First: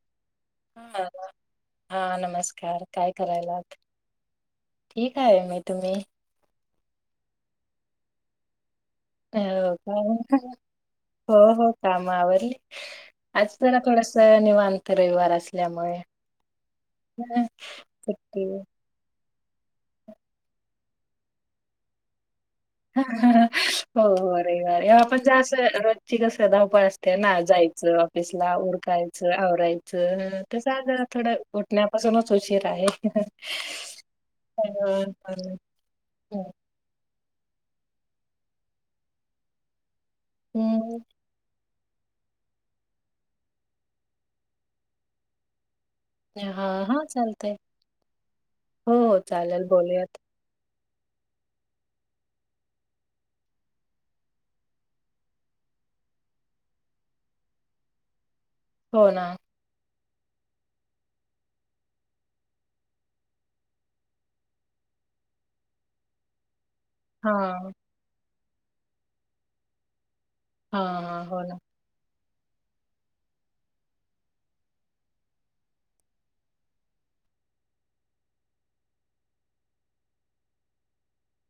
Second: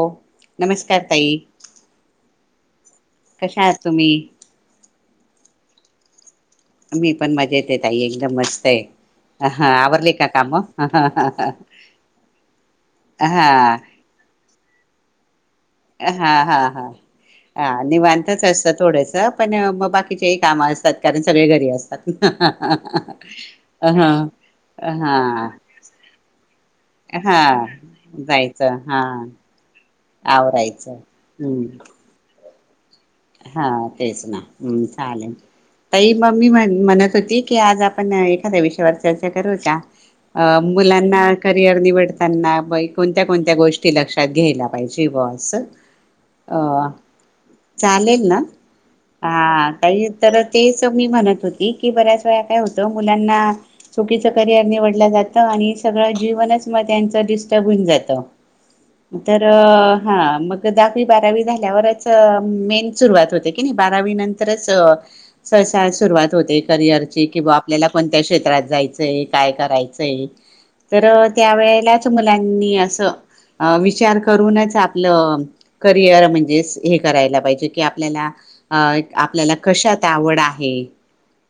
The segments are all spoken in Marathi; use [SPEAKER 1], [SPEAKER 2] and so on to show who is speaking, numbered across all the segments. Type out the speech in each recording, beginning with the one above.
[SPEAKER 1] हो नमस्कार
[SPEAKER 2] हां
[SPEAKER 1] ताई
[SPEAKER 2] हां नमस्का कार काय
[SPEAKER 1] कशा आहात
[SPEAKER 2] करायलात
[SPEAKER 1] तुम्ही
[SPEAKER 2] ठीक आहे मी तुम्ही?
[SPEAKER 1] मी पण मजेत आहे ताई एकदम मस्त आहे. हा आवरले
[SPEAKER 2] हो का
[SPEAKER 1] काम हा हा
[SPEAKER 2] हो हो काम आवरली आज जरा थोडस निवां त रविवार अस
[SPEAKER 1] हां हां हां हा हां निवांतच
[SPEAKER 2] सुट्टी
[SPEAKER 1] असतं थोडसं पण बाकीचेही कामं असतात कारण सगळे घरी असतात
[SPEAKER 2] हो
[SPEAKER 1] हा
[SPEAKER 2] हो रविवार आहे
[SPEAKER 1] हा
[SPEAKER 2] आपण जा असं रोज कस धाव पळ असते
[SPEAKER 1] हा
[SPEAKER 2] ना जायच ऑफिसला
[SPEAKER 1] जायचं हा
[SPEAKER 2] उरकायचं आवरायचं तस
[SPEAKER 1] आवरायचं
[SPEAKER 2] [unintelligible] थोडं उठल्यापासून शीरा आहे
[SPEAKER 1] हां तेच ना चालायचं तई म मी
[SPEAKER 2] हम्म
[SPEAKER 1] म्हण म्हणत होती की आज आपण एखाद्या विषयावर चर्चा करूया का? अ मुलांना क र निवडताना बाई कोणत्या कोणत्या गोष्टी लक्षात घ्यायला पाहिजे बस
[SPEAKER 2] हा हा चालतय.
[SPEAKER 1] चालेल ना काय
[SPEAKER 2] बोलूयात
[SPEAKER 1] तर ते तेच मी म्हणत होती की बऱ्याच वेळा काय होतं मुलांना चुकीचं करियर निवडलं जातं आणि सगळं जीवनच मग त्यांच डिस्टर्ब होऊन जातं.
[SPEAKER 2] हो ना
[SPEAKER 1] तर हा मग दहावी बारावी झाल्यावरच मेन सुरुवात होते की नाही बारावी नंतरच सहसा सुरुवात होते. करिअरची
[SPEAKER 2] हा
[SPEAKER 1] किंवा आपल्याला कोणत्या क्षेत्रात त जायचंय काय करायचंय
[SPEAKER 2] हां, हां.
[SPEAKER 1] तर
[SPEAKER 2] हो ना.
[SPEAKER 1] त्यावेेळेला मुलांनी अस विचार करूनच आपलं करिअर म्हणजे करायला पाहिजे की आपल्याला आपल्याला कशात आवड आहे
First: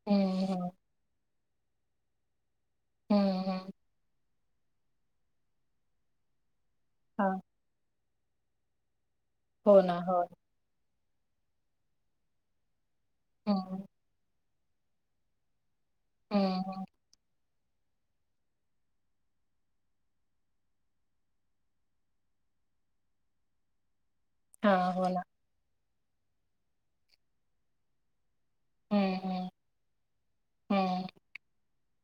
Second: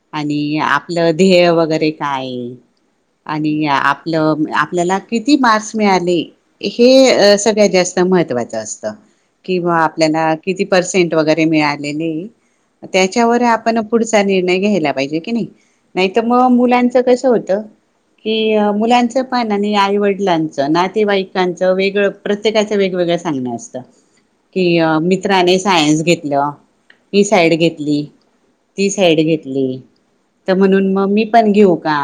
[SPEAKER 2] हं,
[SPEAKER 1] आणि
[SPEAKER 2] हं.
[SPEAKER 1] आपलं ध्येय वगैरे काय
[SPEAKER 2] हं,
[SPEAKER 1] आणि
[SPEAKER 2] हं.
[SPEAKER 1] आपलं आपल्याला किती मार्क्स मिळाले? हे
[SPEAKER 2] हां.
[SPEAKER 1] सगळ्यात जास्त महत्त्वाचं असतं. किंवा
[SPEAKER 2] हो ना, हो.
[SPEAKER 1] आपल्याला किती पर्सेंट वगैरे मिळालेले त्याच्यावर आपण
[SPEAKER 2] हं.
[SPEAKER 1] पुढचा नि- -णय घ्यायला पाहिजे कि नाही. नाही तर मग
[SPEAKER 2] हं, हं.
[SPEAKER 1] मुलांच कसं होतं कि मुलांचं पण आणि आईवडिलांचं नातेवाईकांचं वेगळं प्रत्येकाचं वेगवेगळं सांगन असतं. की
[SPEAKER 2] हां, हो ना.
[SPEAKER 1] मित सायनस घेतला ही साईड घेतली ती
[SPEAKER 2] हं,
[SPEAKER 1] साईड
[SPEAKER 2] हं.
[SPEAKER 1] घेतली तर म्हणून
[SPEAKER 2] हं.
[SPEAKER 1] मग मी पण घेऊ का?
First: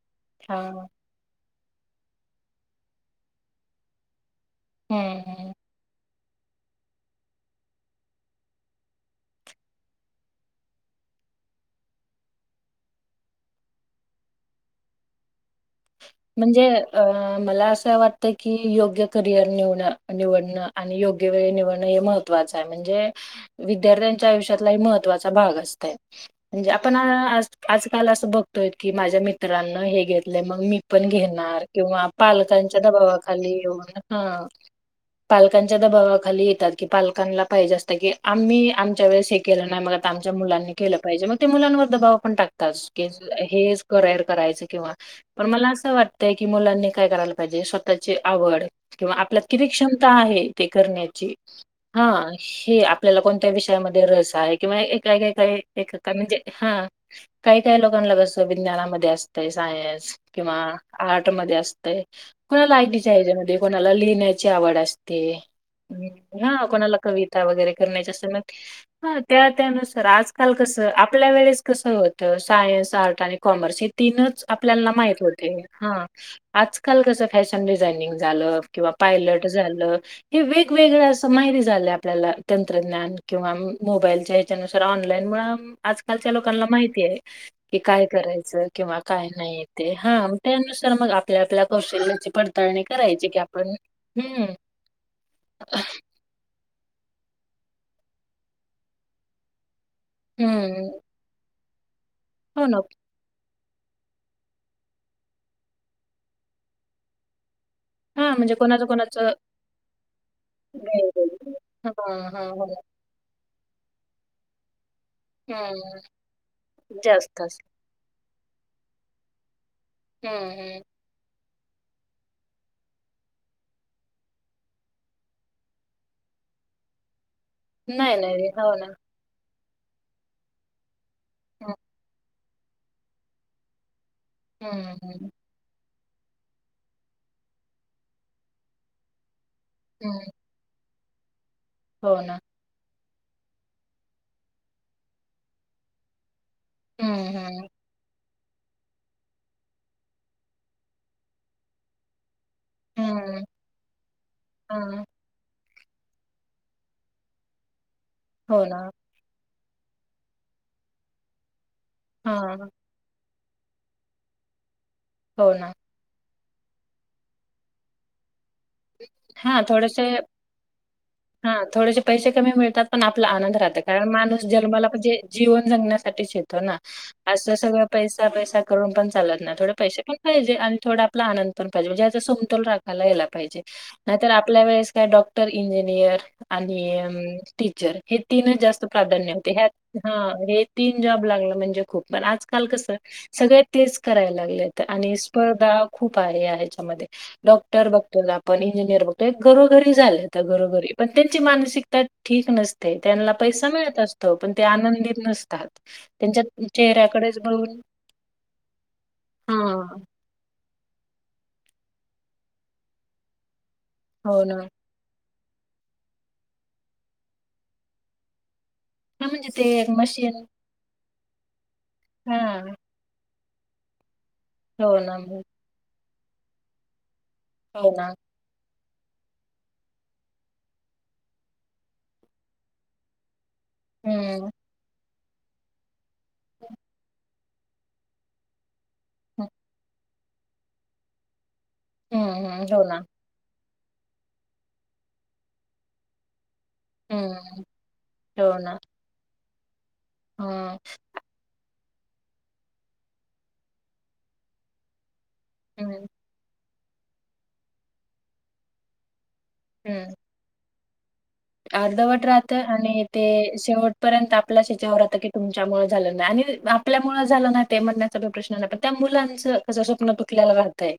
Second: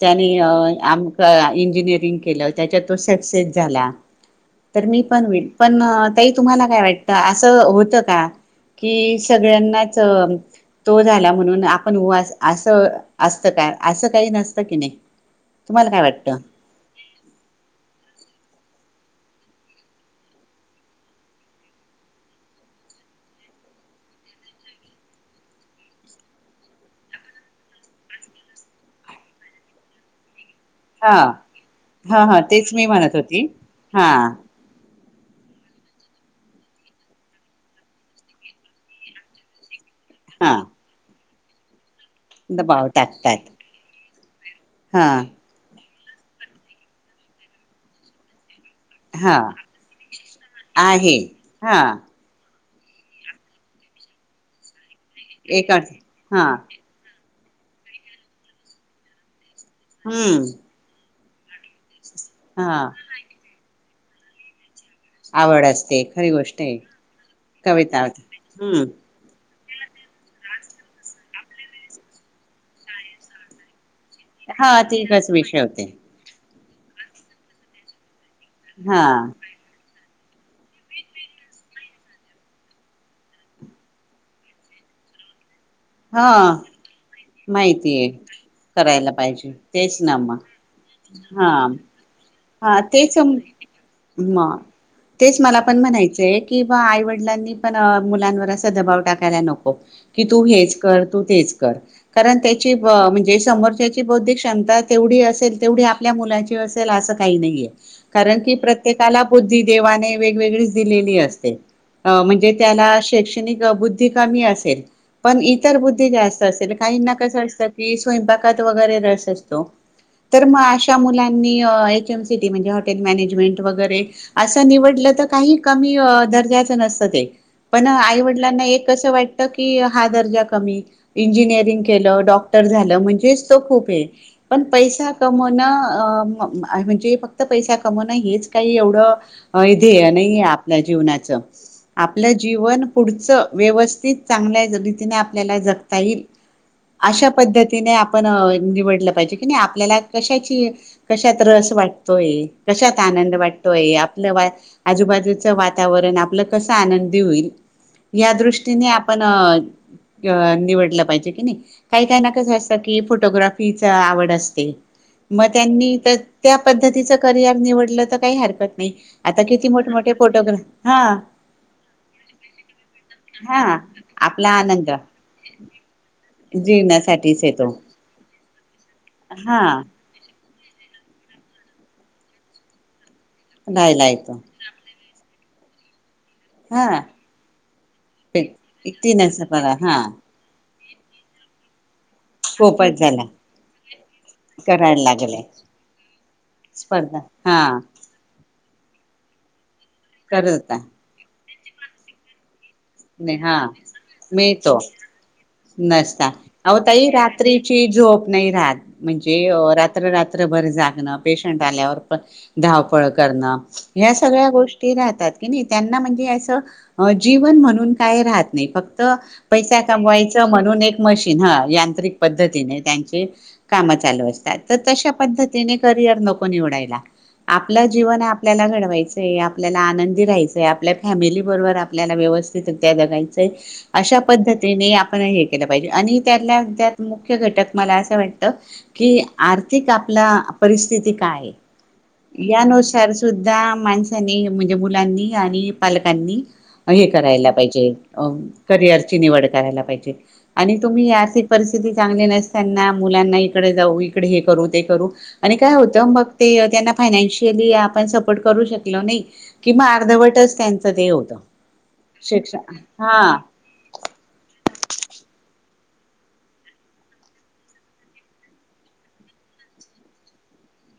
[SPEAKER 1] त्यानी
[SPEAKER 2] हां.
[SPEAKER 1] आमकं इंजिनीरिंग केला त्याच्या तो सक्सेस झाला. तर मी
[SPEAKER 2] हं,
[SPEAKER 1] पण
[SPEAKER 2] हं.
[SPEAKER 1] पण ताई तुम्हाला काय वाटतं अस होत का कि सगळ्यांनाच तो झाला म्हणून आपण असं असत का असं काही नसतं की नाही. तुम्हाला काय वाटतं?
[SPEAKER 2] म्हणजे अ मला असं वाटतं की योग्य करिअर निव निवडणं आणि योग्य वेळ निवडणं हे महत्त्वाचं आहे म्हणजे विद्यार्थ्यांच्या आयुष्यातला महत्त्वाचा भाग असतय म्हणजे आपण आजकाल असं बघतोय की माझ्या मित्रांना हे घेतले मग मी पण
[SPEAKER 1] हा
[SPEAKER 2] घेणार किंवा
[SPEAKER 1] हा हा तेच
[SPEAKER 2] पालकांच्या
[SPEAKER 1] मी म्हणत होती
[SPEAKER 2] दबावाखाली ये
[SPEAKER 1] हा
[SPEAKER 2] ह पालकांच्या दबावा ाली येतात की पालकांला पाहिजे असतं की आम्ही आमच्या वेळे शे केल नाही मग आमच्या
[SPEAKER 1] हा
[SPEAKER 2] मुलांनी केलं पाहिजे म ते मुलांवर दबाव ण टाकत
[SPEAKER 1] दबाव टाकतात
[SPEAKER 2] हे करर करायच किंवा
[SPEAKER 1] हा
[SPEAKER 2] मला असं वाटतंय की मुलांनी काय करायला पाहिजे स्वतःची आवड किंवा
[SPEAKER 1] हा
[SPEAKER 2] आपल्यात किती क्षमता आहे ते करण्याची हा हि आपल्याला कोणत्या विषयामध्ये रस आहे किंवा वे का काही एक का म्हणजे हा काही काही लोकांना बसतं विज्ञानामध्ये असत तेच आय. ए. एस.
[SPEAKER 1] हम्म
[SPEAKER 2] किंवा आर्टमध्ये असतय. कोणा
[SPEAKER 1] हा
[SPEAKER 2] लाईटही आहे हेजामधे कोणाला लिहिण्याची आवड असते.
[SPEAKER 1] आवड असते खरी
[SPEAKER 2] ते
[SPEAKER 1] गोष्ट
[SPEAKER 2] हा
[SPEAKER 1] आहे
[SPEAKER 2] कोणाला कविता वगैरे
[SPEAKER 1] कविता
[SPEAKER 2] करण्याची
[SPEAKER 1] होत
[SPEAKER 2] असे ना
[SPEAKER 1] हम्म
[SPEAKER 2] ह त्यात त्यानुसार आजकाल कस आपल्या वेळेस कस होत सायन्स, आर्ट आणि कॉमर्स तीनच
[SPEAKER 1] हा
[SPEAKER 2] आपल्याला माहित
[SPEAKER 1] तिकच
[SPEAKER 2] होते
[SPEAKER 1] विषय
[SPEAKER 2] हा. आजकाल कसं फॅशन डिझायनिंग, झाल किंवा
[SPEAKER 1] हा
[SPEAKER 2] पायलट झालं. हे वेगवेगळ असं माहिती झालं आपल्याला तंत्रज्ञान किंवा मोबाईलच्या ह्याच्यानुसार ऑनलाईन मु
[SPEAKER 1] हा
[SPEAKER 2] आजकालच्या लोकांना माहिती आहे की काय
[SPEAKER 1] माहितीय
[SPEAKER 2] करायचं किंवा
[SPEAKER 1] करायला
[SPEAKER 2] काय
[SPEAKER 1] पाहिजे
[SPEAKER 2] नाही.
[SPEAKER 1] तेच
[SPEAKER 2] हा
[SPEAKER 1] ना मग
[SPEAKER 2] त्यानुसार मग आपल्या
[SPEAKER 1] हा
[SPEAKER 2] आपल्या कौशल्याची
[SPEAKER 1] हा
[SPEAKER 2] पडताळणी
[SPEAKER 1] तेच
[SPEAKER 2] करायची की आपण हम्.
[SPEAKER 1] मग किं आईवडिलांनी पण मुलांवर असा दबाव टाकायला नको. की तू हेच
[SPEAKER 2] हम्म
[SPEAKER 1] करतो तेच कर. कारण
[SPEAKER 2] हो
[SPEAKER 1] त्याची
[SPEAKER 2] ना
[SPEAKER 1] म्हणजे समोरच्या ची बौद्धिक क्षमता तेवढी असेल तेवढी आपल्या मुलाची असेल असं काही नाहीये.
[SPEAKER 2] हा
[SPEAKER 1] कारण की
[SPEAKER 2] म्हणजे कोणाचं
[SPEAKER 1] प्रत्येकाला
[SPEAKER 2] कोणाचं
[SPEAKER 1] बुद्धी देवाने वेगवेगळीच दिलेली असते,
[SPEAKER 2] हा हा
[SPEAKER 1] म्हणजे
[SPEAKER 2] हो ना
[SPEAKER 1] त्याला शैक्षणिक बुद्धी कमी असेल, इतर
[SPEAKER 2] हम्म
[SPEAKER 1] बुद्धी जास्त अस काही ना कसं असं कि स्वंकपाक कत वगैरे रस असतो. तर
[SPEAKER 2] हम्म
[SPEAKER 1] मग
[SPEAKER 2] हम्म
[SPEAKER 1] अशा मुलांनी एच. एम. सीटी. म्हणजे हॉटेल मॅनेजमेंट वगैरे असं निवडलं तर काही कमी दर्जाच नसतं ते. पण
[SPEAKER 2] नाही नाही
[SPEAKER 1] आईवडिलांना
[SPEAKER 2] हो ना
[SPEAKER 1] एक असं वाटतं की हा दर्जा कमी.
[SPEAKER 2] हम्म
[SPEAKER 1] इंजिनिअरिंग केलं, डॉक्टर तर झालं म्हणजेच तो खूप आहे. पण
[SPEAKER 2] हम्म
[SPEAKER 1] पैसा
[SPEAKER 2] हम्म
[SPEAKER 1] कमवण अ म्हणजे फक्त पैसा कमवण हेच काही एवढं ह इथे
[SPEAKER 2] हम्म
[SPEAKER 1] नाईये आपल्या जीवनाचं,
[SPEAKER 2] हो
[SPEAKER 1] आपलं
[SPEAKER 2] ना
[SPEAKER 1] जीवन पुढचं व्यवस्थित चांगल्या रीतीने आप आपल्याला जगता येईल अशा
[SPEAKER 2] हम्म हम्म
[SPEAKER 1] पद्धतीने आपण निवडलं पाहिजे की नाही आपल्याला कशाची कशात रस वाटतोय. कशात आनंद
[SPEAKER 2] हम्म
[SPEAKER 1] वाटतोय, आपलं वा
[SPEAKER 2] हम्म
[SPEAKER 1] आजूबाजूच वातावरण आपलं कस आनंद होईल. या
[SPEAKER 2] हो
[SPEAKER 1] दृष्टीने
[SPEAKER 2] ना
[SPEAKER 1] आपण अ निवडलं पाहिजे की नाही? काही काही ना
[SPEAKER 2] हा
[SPEAKER 1] कसं असतं की फोटोग्राफी पिचा आवड असते. मग
[SPEAKER 2] हो ना
[SPEAKER 1] त्यांनी तर त्या पद्धतीचं करिअर निवडलं तर काही हर
[SPEAKER 2] हा थोडेसे
[SPEAKER 1] हा
[SPEAKER 2] हा थोडेसे पैसे कमी मिळतात पण आपला आनंद
[SPEAKER 1] हा
[SPEAKER 2] राहत कारण माणूस
[SPEAKER 1] आपला
[SPEAKER 2] जन्माला
[SPEAKER 1] आनंद
[SPEAKER 2] म्हणजे जीवन जगण्यासाठीच येतो ना
[SPEAKER 1] जीवनासाठीच
[SPEAKER 2] अस
[SPEAKER 1] येतो
[SPEAKER 2] सगळ पैसा पैसा करून पण चालत ना
[SPEAKER 1] हा
[SPEAKER 2] थोडे पैसे पण पाहिजे आणि थोडा आपला आनंद पण पाहिजे असा समोल राखाला याला पाहिजे.
[SPEAKER 1] राहायला
[SPEAKER 2] नाहीतर
[SPEAKER 1] येतो
[SPEAKER 2] आपल्या वेळेस काय डॉक् क्टर इंजनियर
[SPEAKER 1] हा
[SPEAKER 2] आणि टीचर हे तीनच जास्त प्राधान्य होते ह हा हे तीन जॉब लागलं, म्हणजे खूप पण आजकाल कस
[SPEAKER 1] पोपट झाला
[SPEAKER 2] सगळे तेच करायला लागले
[SPEAKER 1] करायला
[SPEAKER 2] आणि
[SPEAKER 1] लागले
[SPEAKER 2] स्पर्धा खूप आहे. ह्याच्यामध्ये
[SPEAKER 1] स्पर्धा हा
[SPEAKER 2] डॉक्टर बघतो! पण इंजीनियर होतोय घरोघरी झालं आता
[SPEAKER 1] करत
[SPEAKER 2] घरोघरी पण ते ची मानसिकता ठीक नस
[SPEAKER 1] नाही हा मिळतो
[SPEAKER 2] आनंदित नसतात.
[SPEAKER 1] नसता
[SPEAKER 2] त्यांच्या
[SPEAKER 1] आहों ताई
[SPEAKER 2] चेहऱ्याकडेच बघून
[SPEAKER 1] रात्रीची झोप नाही राहात म्हणजे
[SPEAKER 2] हां,
[SPEAKER 1] रात्ररात्रभर जाग ग पेशंट आल्यावर पण धावपळ करणं या
[SPEAKER 2] हो
[SPEAKER 1] सगळ्या
[SPEAKER 2] ना.
[SPEAKER 1] गोष्टी राहतात. नाही त्यांना म्हणजे आस अ जीवन म्हणून पण काय राहत नाही फ क्त
[SPEAKER 2] हां, म्हणजे ते
[SPEAKER 1] पैसा
[SPEAKER 2] एक मशीन
[SPEAKER 1] कमवायचं म्हणून एक मशीन हा यांना तांत्रिक
[SPEAKER 2] हां,
[SPEAKER 1] पद्धतीने त्यांचे काम चालू अस ता तर
[SPEAKER 2] हो
[SPEAKER 1] तशा
[SPEAKER 2] ना,
[SPEAKER 1] पद्धतीने करत [inaudible] नको निवडायला. आपलं
[SPEAKER 2] हो ना.
[SPEAKER 1] जीवन आहे आपल्याला घडवाय चय आपल्याला आनंदी राहायचंय आपल्या फॅमिली बरोबर आपल्याला व्यवस् तिथं [inaudible] तर अशा
[SPEAKER 2] हं.
[SPEAKER 1] पद्धतीने आ पण हे केलं पाहिजे आणि त्यातल्या त्यात मुक् हे घटक मला असं वाटतं की
[SPEAKER 2] हं,
[SPEAKER 1] आर्थिक आ आपला परिस्थिती कायए
[SPEAKER 2] हं,
[SPEAKER 1] या
[SPEAKER 2] हं. हो ना.
[SPEAKER 1] नुसार सुद्धा माणसांनी म्हणजे मुलांनी आणि पालकांनी अ हे करायला
[SPEAKER 2] हं,
[SPEAKER 1] पाहिजे अ
[SPEAKER 2] हो ना.
[SPEAKER 1] करियरची निवड करायला पाय् आणि
[SPEAKER 2] हं,
[SPEAKER 1] तुम्ही या [inaudible] ते चांगले नसताना मुलांना इकडे जाऊ इकडे हे करू ते करू आणि काय
[SPEAKER 2] हं,
[SPEAKER 1] होतं मग ते त्यांना फायनान्शीअली आपण सपोर्ट करू शकलो नाही. की म
[SPEAKER 2] हं.
[SPEAKER 1] अर्धवटंच त्यांच त ते होतं
[SPEAKER 2] अर्धवट राहत
[SPEAKER 1] शिक्षण
[SPEAKER 2] आणि ते
[SPEAKER 1] हा
[SPEAKER 2] शेवटपर्यंत आपल्याच याच्यावर राहतं की तुमच्यामुळे झालं नाही आणि आपल्यामुळं झालं नाही ते म्हणण्याचा जो प्रश्न नाही पण त्या मुलांचं कसं स्वप्न तुटल्यालं राहतंय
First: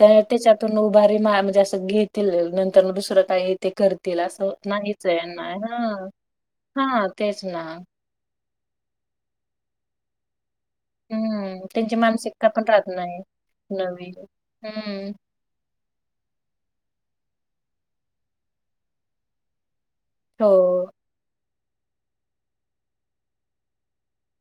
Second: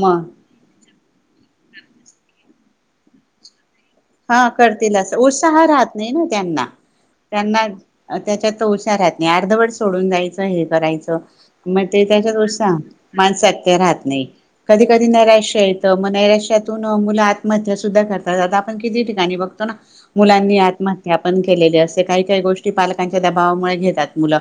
[SPEAKER 2] तर त्याच्यातून बारी मा म्हणजे असं घेतील नंतरन दुसरं कायए ते करतील असं
[SPEAKER 1] तील
[SPEAKER 2] नाहीच
[SPEAKER 1] असं
[SPEAKER 2] आहे नाही
[SPEAKER 1] उत्साह राहत
[SPEAKER 2] हां.
[SPEAKER 1] नाही ना त्यांना,
[SPEAKER 2] हां, तेच ना.
[SPEAKER 1] त्यांना अ त्याच्या तर हुशार [inaudible] नाही अर्धवट सोडून जायचं हे करायचं
[SPEAKER 2] हं,
[SPEAKER 1] मग
[SPEAKER 2] त्यांची
[SPEAKER 1] ते त्याच्याजवळ
[SPEAKER 2] मानसिकता पण
[SPEAKER 1] सा
[SPEAKER 2] राहत नाही
[SPEAKER 1] माणसात त्या राहत
[SPEAKER 2] नवीन.
[SPEAKER 1] नाही कधी कधी
[SPEAKER 2] हं.
[SPEAKER 1] नैराश्य येतं मग नैराश्यातून मुलं आत्महत्या सुद्धा करतात आता पण किती ठिकाणी बघतो ना मुलांनी
[SPEAKER 2] हो.
[SPEAKER 1] आत्महत्या पण क केलेले असे काही काही गोष्टी पालकांच्या दबावामुळे घेतात मुलं.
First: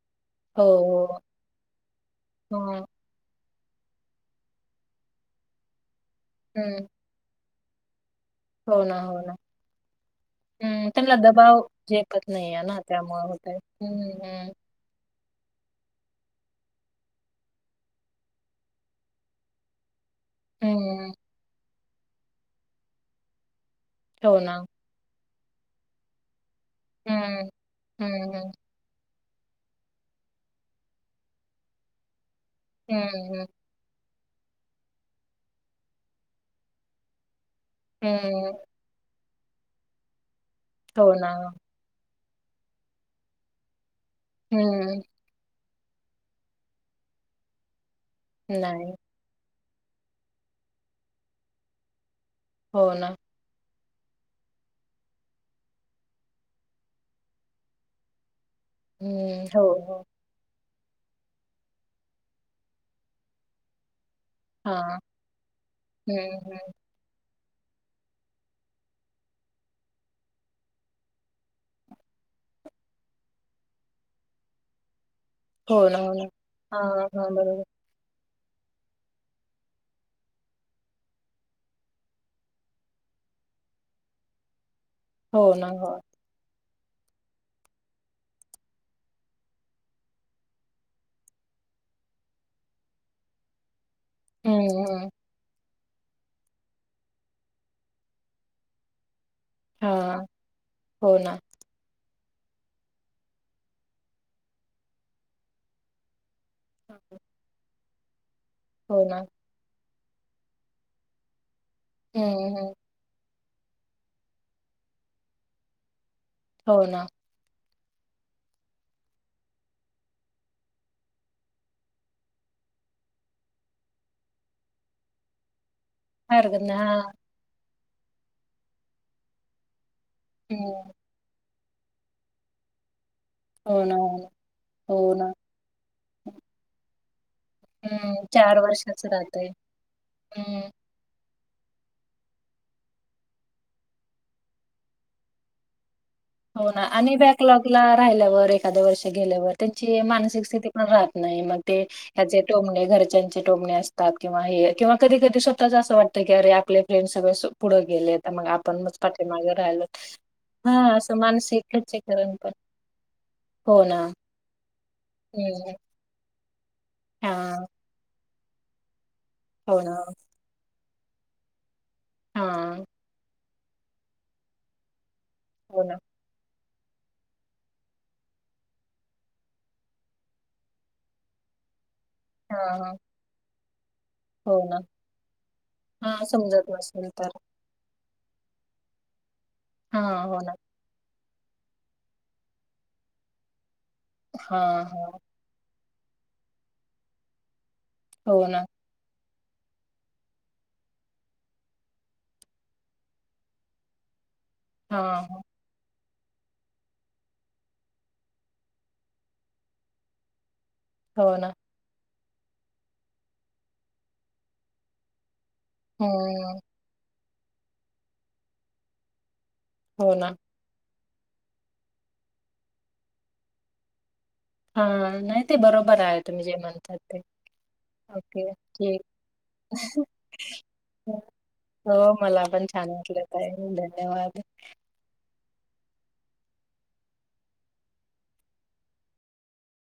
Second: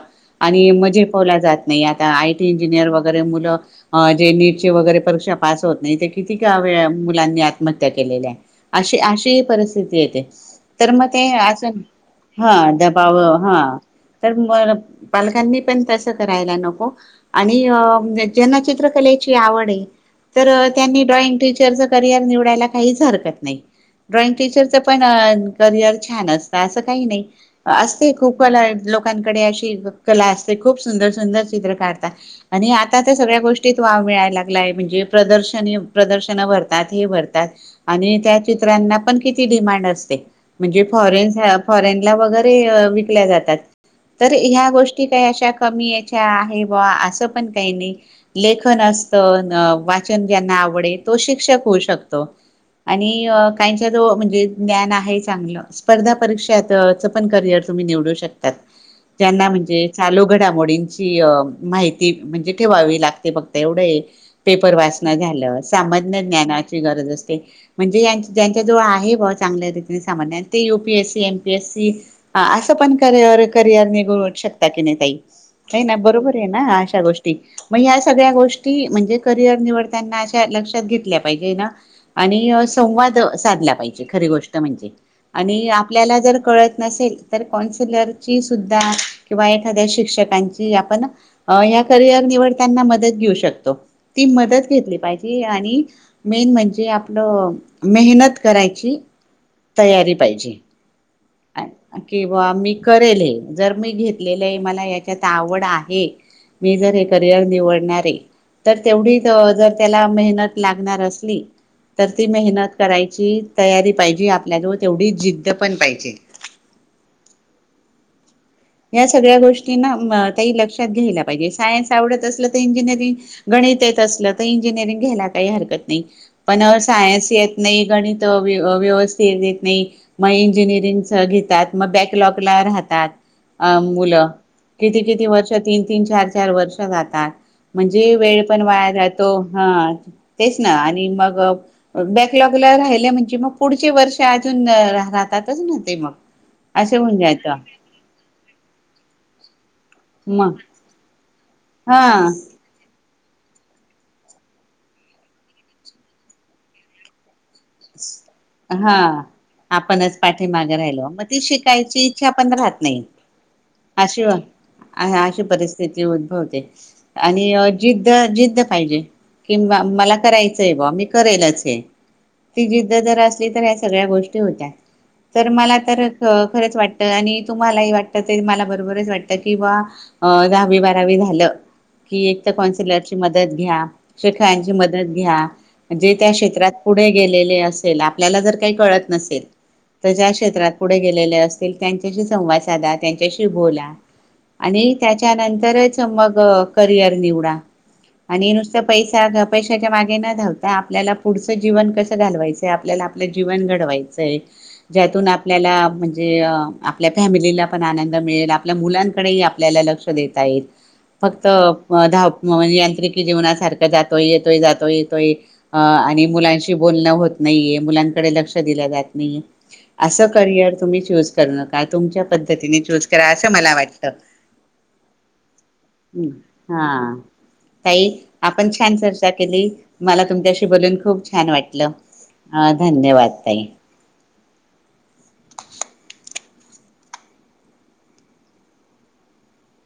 [SPEAKER 2] हो,
[SPEAKER 1] आणि मजे
[SPEAKER 2] हो.
[SPEAKER 1] पावलं जात नाही आता आयटी
[SPEAKER 2] हं,
[SPEAKER 1] इंजिनियर वगैरे मुलं अ जे नीटची वगैरे परीक्षा पास होत नाहीत ते किती काव
[SPEAKER 2] हं.
[SPEAKER 1] मुलांनी आ मत्या केलेल्या आहे
[SPEAKER 2] हो
[SPEAKER 1] अशी
[SPEAKER 2] ना हो ना.
[SPEAKER 1] अशी परिस्थिती येते
[SPEAKER 2] हं,
[SPEAKER 1] तर
[SPEAKER 2] त्यांना
[SPEAKER 1] मग
[SPEAKER 2] दबाव
[SPEAKER 1] अस ते
[SPEAKER 2] झेपत
[SPEAKER 1] दबाव
[SPEAKER 2] नाहीये
[SPEAKER 1] हा
[SPEAKER 2] ना
[SPEAKER 1] दबाव
[SPEAKER 2] त्यामुळं होतंय.
[SPEAKER 1] हा
[SPEAKER 2] हं,
[SPEAKER 1] तर
[SPEAKER 2] हं.
[SPEAKER 1] म पालकांनी पण तसं करायला नको आणि ज्यांना चित्रकलेची आवड आहे. तर त्यांनी
[SPEAKER 2] हं,
[SPEAKER 1] ड्रॉइंग टीचरच करिअर निवडायला काहीच हरकत नाही. ड्रॉइंग
[SPEAKER 2] हो ना.
[SPEAKER 1] टीचरच पण करिअर छान असत असं काही नाही
[SPEAKER 2] हं. हं,
[SPEAKER 1] असते खूप
[SPEAKER 2] हं.
[SPEAKER 1] मला लोक लोकांकडे अशी कला असते खूप सुंदर सुंदर चित्र काढतात. आणि आता
[SPEAKER 2] हं,
[SPEAKER 1] त्या सगळ्या
[SPEAKER 2] हं.
[SPEAKER 1] गोष्टीत वाव मिळाला. लागलाय म्हणजे प्रदर्शन हे प्रदर्शन भरतात हे भ रतात आणि त्या
[SPEAKER 2] हं.
[SPEAKER 1] तिथ त्यांना पण किती डिमांड असते म्हणजे
[SPEAKER 2] हो
[SPEAKER 1] फॉरेन
[SPEAKER 2] ना.
[SPEAKER 1] फॉरेनला वगैरे ते विकल्या जातात. तर ह्या
[SPEAKER 2] हं.
[SPEAKER 1] गोष्टी काही अशा कमी याच्या आहे बुवा असं पण काही नाही. लेखन
[SPEAKER 2] नाही.
[SPEAKER 1] असत अन वाचन ज्यांना आवडेल तो शिक्षक होऊ शकतो.
[SPEAKER 2] हो ना.
[SPEAKER 1] आणि काहीच्या तो म्हणजे ज्ञान आहे चांगलं स्पर्धा परीक्षाचं पण करिअर तुम्ही निवडू शकता. त
[SPEAKER 2] हं.
[SPEAKER 1] ज्यांना
[SPEAKER 2] हो,
[SPEAKER 1] म्हणजे
[SPEAKER 2] हो.
[SPEAKER 1] चालू घडामोडीच ची अ माहिती म्हणजे ठेवावी लागते फक्त एवढ ये पेपर
[SPEAKER 2] हां.
[SPEAKER 1] वाचन झालं, सामान्य
[SPEAKER 2] हं, हं.
[SPEAKER 1] ज्ञानाची गरज अस म्हणजे यांच ज्यांच्या जवळ आहे बुवा चांगल्या रीतीने सामान्य ते युपीएस सी एमपीएस सी असं पण कर करिअर निघून शकता की नाही का नई ताई हाय
[SPEAKER 2] हो
[SPEAKER 1] ना
[SPEAKER 2] हो
[SPEAKER 1] बरोबर आहे ना अशा
[SPEAKER 2] हां,
[SPEAKER 1] गोष्टी
[SPEAKER 2] हां. बरोबर.
[SPEAKER 1] मग या सगळ्या गोष् ष्टी म्हणजे करियर निवडताना अशा लक्षात घेतल्या पाहिजे ना आणि संवाद साधल्या पाहिजे खरी गोष्ट म्हणजे.
[SPEAKER 2] हो
[SPEAKER 1] आणि
[SPEAKER 2] ना, हो.
[SPEAKER 1] आपल्याला जर कळत नसेल तर कन्सलरची सुद्धा किंवा एखाद्या शिक्षकांची आपण ह करिअर निवडताना मदत घेऊ शकतो. ती
[SPEAKER 2] हं,
[SPEAKER 1] मदत घेतली
[SPEAKER 2] हं.
[SPEAKER 1] पाहिजे आणि मेन म्हणजे आपलं मेहनत करायची. तयारी
[SPEAKER 2] हां.
[SPEAKER 1] पाहिजे
[SPEAKER 2] हो ना,
[SPEAKER 1] किंवा मी करेल आहे जर मी घेतलेलं आहे मला याच्यात आवड आहे मी जर हे करिअर निवडणार ते तर
[SPEAKER 2] हो ना.
[SPEAKER 1] तेवढीच जर त्याला मेहनत लागणार असली तर ती
[SPEAKER 2] हं, हं.
[SPEAKER 1] मेहनत करायची तयारी पाहिजे आपल्याजवळ तेवढीच जिद्द पण पाहिजे
[SPEAKER 2] हो ना
[SPEAKER 1] या सगळ्या गोष्टीना लक्षात घ्यायला पाहिजे सायन्स आवडत असलं तर इंजिनिअरिंग गणित येत असलं तर इंजिनिअरिंग घ्यायला काही हरकत नाही नाही
[SPEAKER 2] हरकत
[SPEAKER 1] पण
[SPEAKER 2] नाही. हां.
[SPEAKER 1] सायन्स य नाही गणित व्यवस्थित य येत नाही मग
[SPEAKER 2] हं.
[SPEAKER 1] इंजिनिअरिंग सह घितात मग बॅकलॉग ला राहतात अ
[SPEAKER 2] हो ना, हो
[SPEAKER 1] मुलं
[SPEAKER 2] ना.
[SPEAKER 1] किती
[SPEAKER 2] हो
[SPEAKER 1] किती
[SPEAKER 2] ना.
[SPEAKER 1] वर्ष तीन तीन चार चार वर्ष जातात का म्हणजे
[SPEAKER 2] हं.
[SPEAKER 1] वेळ पण वाया
[SPEAKER 2] वर्षाचं
[SPEAKER 1] राहतो
[SPEAKER 2] राहतंय.
[SPEAKER 1] हा तेच
[SPEAKER 2] हं.
[SPEAKER 1] ना आणि मग बॅकलॉगला राहिल्या म्हणजे मग पुढचे वर्ष अजून राहतातच ना ते मग
[SPEAKER 2] हो ना
[SPEAKER 1] असे
[SPEAKER 2] आणि
[SPEAKER 1] होऊन जायचं
[SPEAKER 2] बॅकलॉग ला राहिल्यावर एक साध वर्ष गेल्यावर त्यांची मानसिक
[SPEAKER 1] मग
[SPEAKER 2] स्थिती पण राहत नाही मग ते
[SPEAKER 1] हा
[SPEAKER 2] हेजे टोमने घरच्यांचे टोमणे असतात किंवा हे किंवा कधी कधी स्वतःच असं वाटतं की अरे आपले अपले स - पुढं गेले तर मग आपण
[SPEAKER 1] हा
[SPEAKER 2] च पाटीमागे राहिलोयत
[SPEAKER 1] आपणच पाठीमागे
[SPEAKER 2] ह
[SPEAKER 1] राहिलो मग ती शिकायची इच्छा पण राहत नाही
[SPEAKER 2] हो ना.
[SPEAKER 1] अशीव हाअशी
[SPEAKER 2] हम्म.
[SPEAKER 1] परिस्थिती - बहुतेक आणि
[SPEAKER 2] हां.
[SPEAKER 1] अ जिद्द जिद् - द पाहिजे
[SPEAKER 2] हो
[SPEAKER 1] किंवा
[SPEAKER 2] ना.
[SPEAKER 1] मला करायचं आहे ब वा मी - करेलच हे ती
[SPEAKER 2] हां.
[SPEAKER 1] जिद्द जर अस ती तर या सगळ्या गोष्टी होत्या तर मला
[SPEAKER 2] हो ना.
[SPEAKER 1] तर क खरंच वाटत आणि तुम्हालाही वाटत, ते मला बरोबरच वाटत किंवा अ दहावी बारावी झालं. कि एक तर
[SPEAKER 2] हां, हां.
[SPEAKER 1] कौन्सिलर ची मदत घ्या. [unintelligible]
[SPEAKER 2] हो ना.
[SPEAKER 1] मदत घ्याजे
[SPEAKER 2] हां,
[SPEAKER 1] त्या
[SPEAKER 2] समजत
[SPEAKER 1] क्षेत्रात
[SPEAKER 2] नसेल
[SPEAKER 1] पुढे
[SPEAKER 2] तर.
[SPEAKER 1] गेलेले असेल आप आपल्याला जर काही कळत नसेल. ते
[SPEAKER 2] हां,
[SPEAKER 1] ज्या
[SPEAKER 2] हो ना.
[SPEAKER 1] क्षेत्रात पुढे गे शिकलेले असतील त्यांच्याशी संवाद साधा, त्यांच्याशी बोला.
[SPEAKER 2] हां,
[SPEAKER 1] आणि
[SPEAKER 2] हां.
[SPEAKER 1] त्याच्यानंतरच त मग करिअर निवडा.
[SPEAKER 2] हो
[SPEAKER 1] आणि
[SPEAKER 2] ना.
[SPEAKER 1] नुसत पैसा घ पैशाच्या मागे न धावता, आपल्याला पुढचं जीवन कस त घालवायचंय, आपल्याला आपलं जीवन घडवायचंय.
[SPEAKER 2] हां,
[SPEAKER 1] ज्यातून
[SPEAKER 2] हां.
[SPEAKER 1] आपल्याला म्हंजे जे अ आपल्या फॅमिलीला पण आनंद मिळेल, आपल्या मुलांकडही आपल्याला लक्ष देता येईल.
[SPEAKER 2] हो
[SPEAKER 1] फक्त
[SPEAKER 2] ना.
[SPEAKER 1] अ प धाव म यांत्रिकी जीवनासारखं जातोय येतोय, जातोय येतोय. अ आणि
[SPEAKER 2] हम्म.
[SPEAKER 1] मुलांशी [unintelligible] होत नाहीेये, मुलांकडे लक्ष दिलं जात नई.
[SPEAKER 2] हो ना.
[SPEAKER 1] असं करियर तुम्ही चू चूज करू नका, तुमच्या पद्धतीने चूज करा असं मला वाटत.
[SPEAKER 2] हा नाही ते बरोबराय, तुम्ही जे म्हणता
[SPEAKER 1] हा
[SPEAKER 2] ते,
[SPEAKER 1] ताई
[SPEAKER 2] ओके
[SPEAKER 1] आपण छान
[SPEAKER 2] ठीक,
[SPEAKER 1] चर्चा केली मला तुमच्याशी बोलून
[SPEAKER 2] हम्म
[SPEAKER 1] खूप छान वाटलं.
[SPEAKER 2] हो मला पण
[SPEAKER 1] अ
[SPEAKER 2] छान वाटलं
[SPEAKER 1] धन्यवाद
[SPEAKER 2] ताई, धन्यवाद